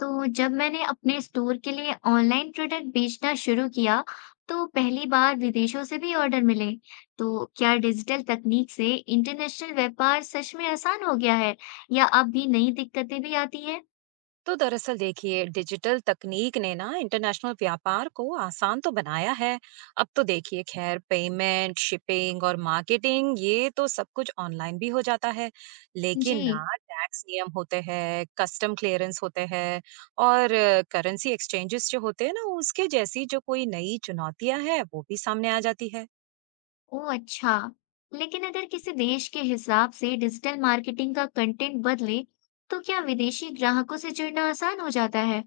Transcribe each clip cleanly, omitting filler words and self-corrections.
तो जब मैंने अपने स्टोर के लिए ऑनलाइन प्रोडक्ट बेचना शुरू किया, तो पहली बार विदेशों से भी ऑर्डर मिले। तो क्या डिजिटल तकनीक से इंटरनेशनल व्यापार सच में आसान हो गया है या अब भी नई दिक्कतें भी आती हैं? तो दरअसल देखिए, डिजिटल तकनीक ने ना इंटरनेशनल व्यापार को आसान तो बनाया है। अब तो देखिए खैर पेमेंट, शिपिंग और मार्केटिंग ये तो सब कुछ ऑनलाइन भी हो जाता है। लेकिन ना जी। टैक्स नियम होते हैं, कस्टम क्लियरेंस होते हैं और करेंसी एक्सचेंजेस जो होते हैं ना, उसके जैसी जो कोई नई चुनौतियां हैं वो भी सामने आ जाती है। ओ अच्छा। लेकिन अगर किसी देश के हिसाब से डिजिटल मार्केटिंग का कंटेंट बदले, तो क्या विदेशी ग्राहकों से जुड़ना आसान हो जाता है?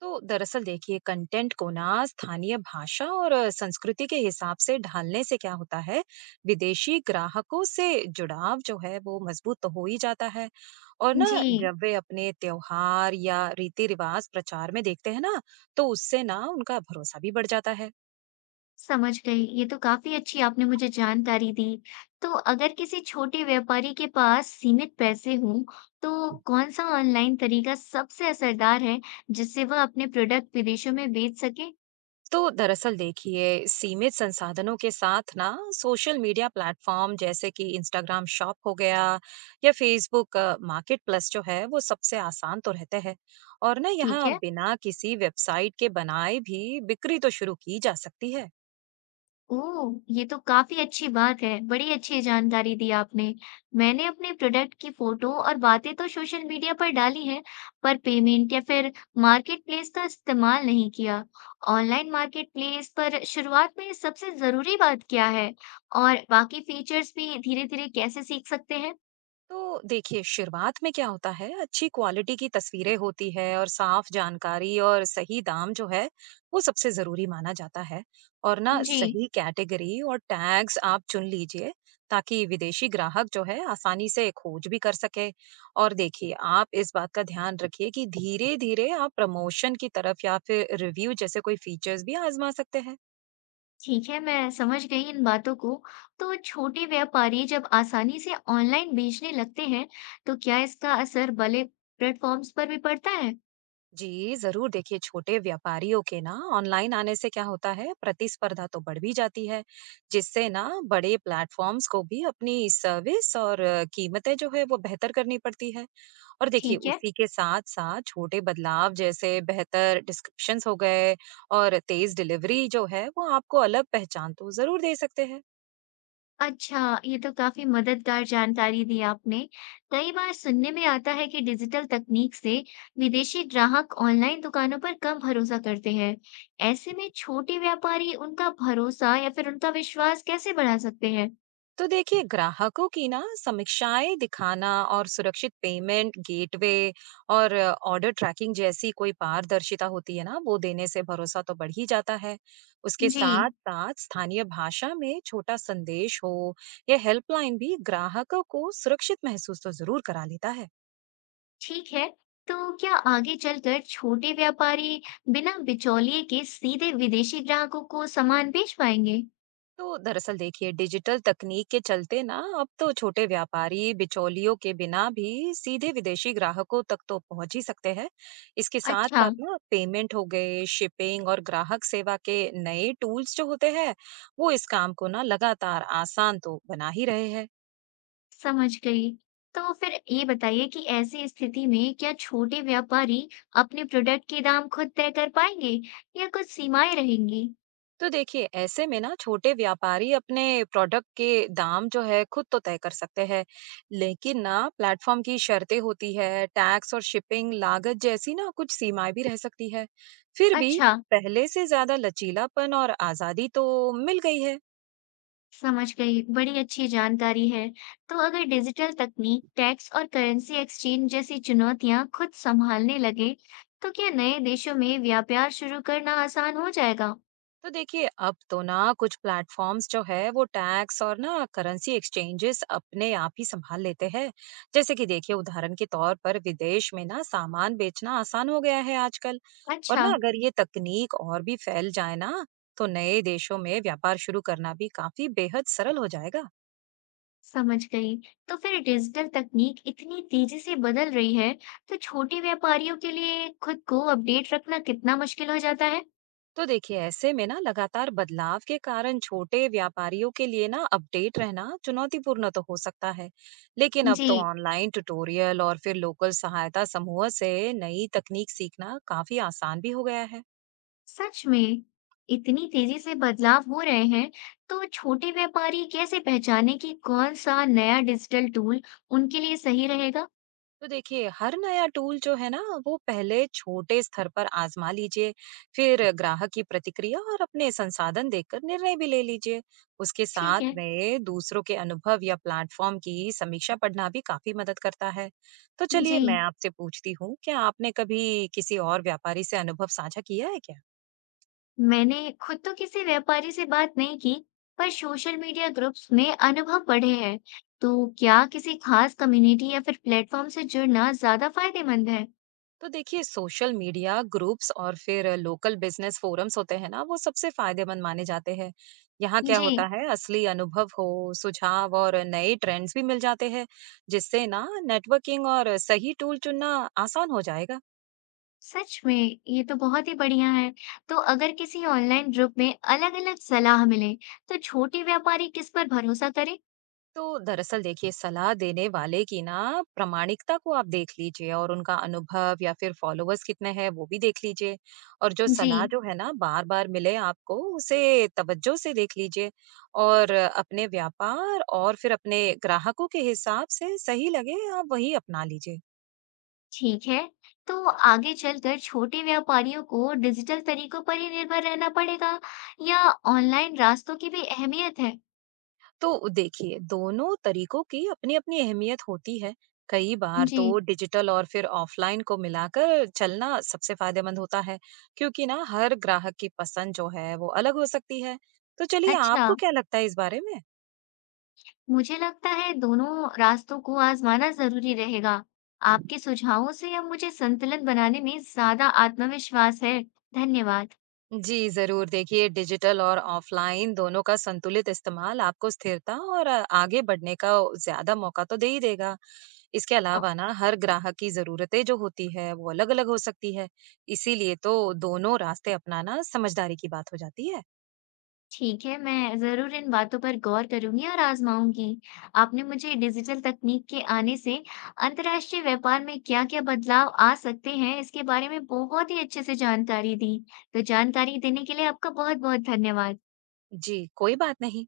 तो दरअसल देखिए, कंटेंट को ना स्थानीय भाषा और संस्कृति के हिसाब से ढालने से क्या होता है, विदेशी ग्राहकों से जुड़ाव जो है वो मजबूत तो हो ही जाता है। और ना जी। जब वे अपने त्योहार या रीति रिवाज प्रचार में देखते हैं ना, तो उससे ना उनका भरोसा भी बढ़ जाता है। समझ गई। ये तो काफ़ी अच्छी आपने मुझे जानकारी दी। तो अगर किसी छोटे व्यापारी के पास सीमित पैसे हों, तो कौन-सा ऑनलाइन तरीका सबसे असरदार है, जिससे वह अपने प्रोडक्ट विदेशों में बेच सके? तो दरअसल देखिए, सीमित संसाधनों के साथ ना सोशल मीडिया प्लेटफॉर्म जैसे कि इंस्टाग्राम शॉप हो गया या फेसबुक मार्केट प्लस जो है वो सबसे आसान तो रहते हैं। और ना ठीक यहाँ है। बिना किसी वेबसाइट के बनाए भी बिक्री तो शुरू की जा सकती है। ओह! ये तो काफ़ी अच्छी बात है, बड़ी अच्छी जानकारी दी आपने। मैंने अपने प्रोडक्ट की फ़ोटो और बातें तो सोशल मीडिया पर डाली हैं, पर पेमेंट या फिर मार्केट प्लेस का इस्तेमाल नहीं किया। ऑनलाइन मार्केट प्लेस पर शुरुआत में सबसे ज़रूरी बात क्या है? और बाकी फीचर्स भी धीरे-धीरे कैसे सीख सकते हैं? तो देखिए, शुरुआत में क्या होता है, अच्छी क्वालिटी की तस्वीरें होती है और साफ जानकारी और सही दाम जो है वो सबसे जरूरी माना जाता है। और ना जी। सही कैटेगरी और टैग्स आप चुन लीजिए, ताकि विदेशी ग्राहक जो है आसानी से खोज भी कर सके। और देखिए आप इस बात का ध्यान रखिए कि धीरे धीरे आप प्रमोशन की तरफ या फिर रिव्यू जैसे कोई फीचर्स भी आजमा सकते हैं। ठीक है, मैं समझ गई इन बातों को। तो छोटे व्यापारी जब आसानी से ऑनलाइन बेचने लगते हैं, तो क्या इसका असर बड़े प्लेटफॉर्म्स पर भी पड़ता है? जी, ज़रूर। देखिए, छोटे व्यापारियों के ना ऑनलाइन आने से क्या होता है, प्रतिस्पर्धा तो बढ़ भी जाती है, जिससे ना बड़े प्लेटफॉर्म्स को भी अपनी सर्विस और कीमतें जो है वो बेहतर करनी पड़ती है। और देखिए ठीक है। उसी के साथ साथ छोटे बदलाव जैसे बेहतर डिस्क्रिप्शंस हो गए और तेज डिलीवरी जो है वो आपको अलग पहचान तो ज़रूर दे सकते हैं। अच्छा, ये तो काफी मददगार जानकारी दी आपने। कई बार सुनने में आता है कि डिजिटल तकनीक से विदेशी ग्राहक ऑनलाइन दुकानों पर कम भरोसा करते हैं। ऐसे में छोटे व्यापारी उनका भरोसा या फिर उनका विश्वास कैसे बढ़ा सकते हैं? तो देखिए, ग्राहकों की ना समीक्षाएं दिखाना और सुरक्षित पेमेंट गेटवे और ऑर्डर ट्रैकिंग जैसी कोई पारदर्शिता होती है ना, वो देने से भरोसा तो बढ़ ही जाता है। उसके जी। साथ साथ स्थानीय भाषा में छोटा संदेश हो या हेल्पलाइन भी ग्राहकों को सुरक्षित महसूस तो जरूर करा लेता है। ठीक है, तो क्या आगे चलकर छोटे व्यापारी बिना बिचौलिए के सीधे विदेशी ग्राहकों को सामान बेच पाएंगे? तो दरअसल देखिए, डिजिटल तकनीक के चलते ना अब तो छोटे व्यापारी बिचौलियों के बिना भी सीधे विदेशी ग्राहकों तक तो पहुंच ही सकते हैं। इसके साथ अच्छा, साथ ना पेमेंट हो गए, शिपिंग और ग्राहक सेवा के नए टूल्स जो होते हैं वो इस काम को ना लगातार आसान तो बना ही रहे हैं। समझ गई। तो फिर ये बताइए कि ऐसी स्थिति में क्या छोटे व्यापारी अपने प्रोडक्ट के दाम खुद तय कर पाएंगे या कुछ सीमाएं रहेंगी? तो देखिए, ऐसे में ना छोटे व्यापारी अपने प्रोडक्ट के दाम जो है खुद तो तय कर सकते हैं। लेकिन ना प्लेटफॉर्म की शर्तें होती है, टैक्स और शिपिंग लागत जैसी ना कुछ सीमाएं भी रह सकती है। फिर भी अच्छा, पहले से ज्यादा लचीलापन और आजादी तो मिल गई है। समझ गई, बड़ी अच्छी जानकारी है। तो अगर डिजिटल तकनीक, टैक्स और करेंसी एक्सचेंज जैसी चुनौतियां खुद संभालने लगे, तो क्या नए देशों में व्यापार शुरू करना आसान हो जाएगा? तो देखिए, अब तो ना कुछ प्लेटफॉर्म्स जो है वो टैक्स और ना करेंसी एक्सचेंजेस अपने आप ही संभाल लेते हैं। जैसे कि देखिए उदाहरण के तौर पर विदेश में ना सामान बेचना आसान हो गया है आजकल। और अच्छा, ना अगर ये तकनीक और भी फैल जाए ना, तो नए देशों में व्यापार शुरू करना भी काफी बेहद सरल हो जाएगा। समझ गई। तो फिर डिजिटल तकनीक इतनी तेजी से बदल रही है, तो छोटे व्यापारियों के लिए खुद को अपडेट रखना कितना मुश्किल हो जाता है? तो देखिए, ऐसे में ना लगातार बदलाव के कारण छोटे व्यापारियों के लिए ना अपडेट रहना चुनौतीपूर्ण तो हो सकता है। लेकिन अब तो जी। ऑनलाइन ट्यूटोरियल और फिर लोकल सहायता समूह से नई तकनीक सीखना काफी आसान भी हो गया है। सच में इतनी तेजी से बदलाव हो रहे हैं, तो छोटे व्यापारी कैसे पहचाने कि कौन सा नया डिजिटल टूल उनके लिए सही रहेगा? तो देखिए, हर नया टूल जो है ना वो पहले छोटे स्तर पर आजमा लीजिए। फिर ग्राहक की प्रतिक्रिया और अपने संसाधन देखकर निर्णय भी ले लीजिए। उसके ठीक साथ है। में दूसरों के अनुभव या प्लेटफॉर्म की समीक्षा पढ़ना भी काफी मदद करता है। तो चलिए, जी। मैं आपसे पूछती हूँ, क्या आपने कभी किसी और व्यापारी से अनुभव साझा किया है क्या? मैंने खुद तो किसी व्यापारी से बात नहीं की, पर सोशल मीडिया ग्रुप्स में अनुभव पढ़े हैं। तो क्या किसी खास कम्युनिटी या फिर प्लेटफॉर्म से जुड़ना ज्यादा फायदेमंद है? तो देखिए, सोशल मीडिया ग्रुप्स और फिर लोकल बिजनेस फोरम्स होते हैं ना वो सबसे फायदेमंद माने जाते हैं। यहाँ क्या जी। होता है, असली अनुभव हो, सुझाव और नए ट्रेंड्स भी मिल जाते हैं, जिससे ना नेटवर्किंग और सही टूल चुनना आसान हो जाएगा। सच में, ये तो बहुत ही बढ़िया है। तो अगर किसी ऑनलाइन ग्रुप में अलग-अलग सलाह मिले, तो छोटे व्यापारी किस पर भरोसा करें? तो दरअसल देखिए, सलाह देने वाले की ना प्रामाणिकता को आप देख लीजिए और उनका अनुभव या फिर फॉलोअर्स कितने हैं वो भी देख लीजिए। और जो सलाह जी, जो है ना बार बार मिले आपको उसे तवज्जो से देख लीजिए। और अपने व्यापार और फिर अपने ग्राहकों के हिसाब से सही लगे आप वही अपना लीजिए। ठीक है। तो आगे चलकर छोटे व्यापारियों को डिजिटल तरीकों पर ही निर्भर रहना पड़ेगा या ऑनलाइन रास्तों की भी अहमियत है? तो देखिए, दोनों तरीकों की अपनी अपनी अहमियत होती है। कई बार जी, तो डिजिटल और फिर ऑफलाइन को मिलाकर चलना सबसे फायदेमंद होता है, क्योंकि ना हर ग्राहक की पसंद जो है वो अलग हो सकती है। तो चलिए, अच्छा। आपको क्या लगता है इस बारे में? मुझे लगता है दोनों रास्तों को आजमाना जरूरी रहेगा। आपके सुझावों से अब मुझे संतुलन बनाने में ज्यादा आत्मविश्वास है। धन्यवाद। जी, ज़रूर। देखिए, डिजिटल और ऑफ़लाइन दोनों का संतुलित इस्तेमाल आपको स्थिरता और आगे बढ़ने का ज़्यादा मौका तो दे ही देगा। इसके अलावा ना, हर ग्राहक की ज़रूरतें जो होती है, वो अलग-अलग हो सकती है। इसीलिए तो दोनों रास्ते अपनाना समझदारी की बात हो जाती है। ठीक है, मैं ज़रूर इन बातों पर गौर करूंगी और आजमाऊंगी। आपने मुझे डिजिटल तकनीक के आने से अंतर्राष्ट्रीय व्यापार में क्या-क्या बदलाव आ सकते हैं, इसके बारे में बहुत ही अच्छे से जानकारी दी। तो जानकारी देने के लिए आपका बहुत-बहुत धन्यवाद। जी, कोई बात नहीं।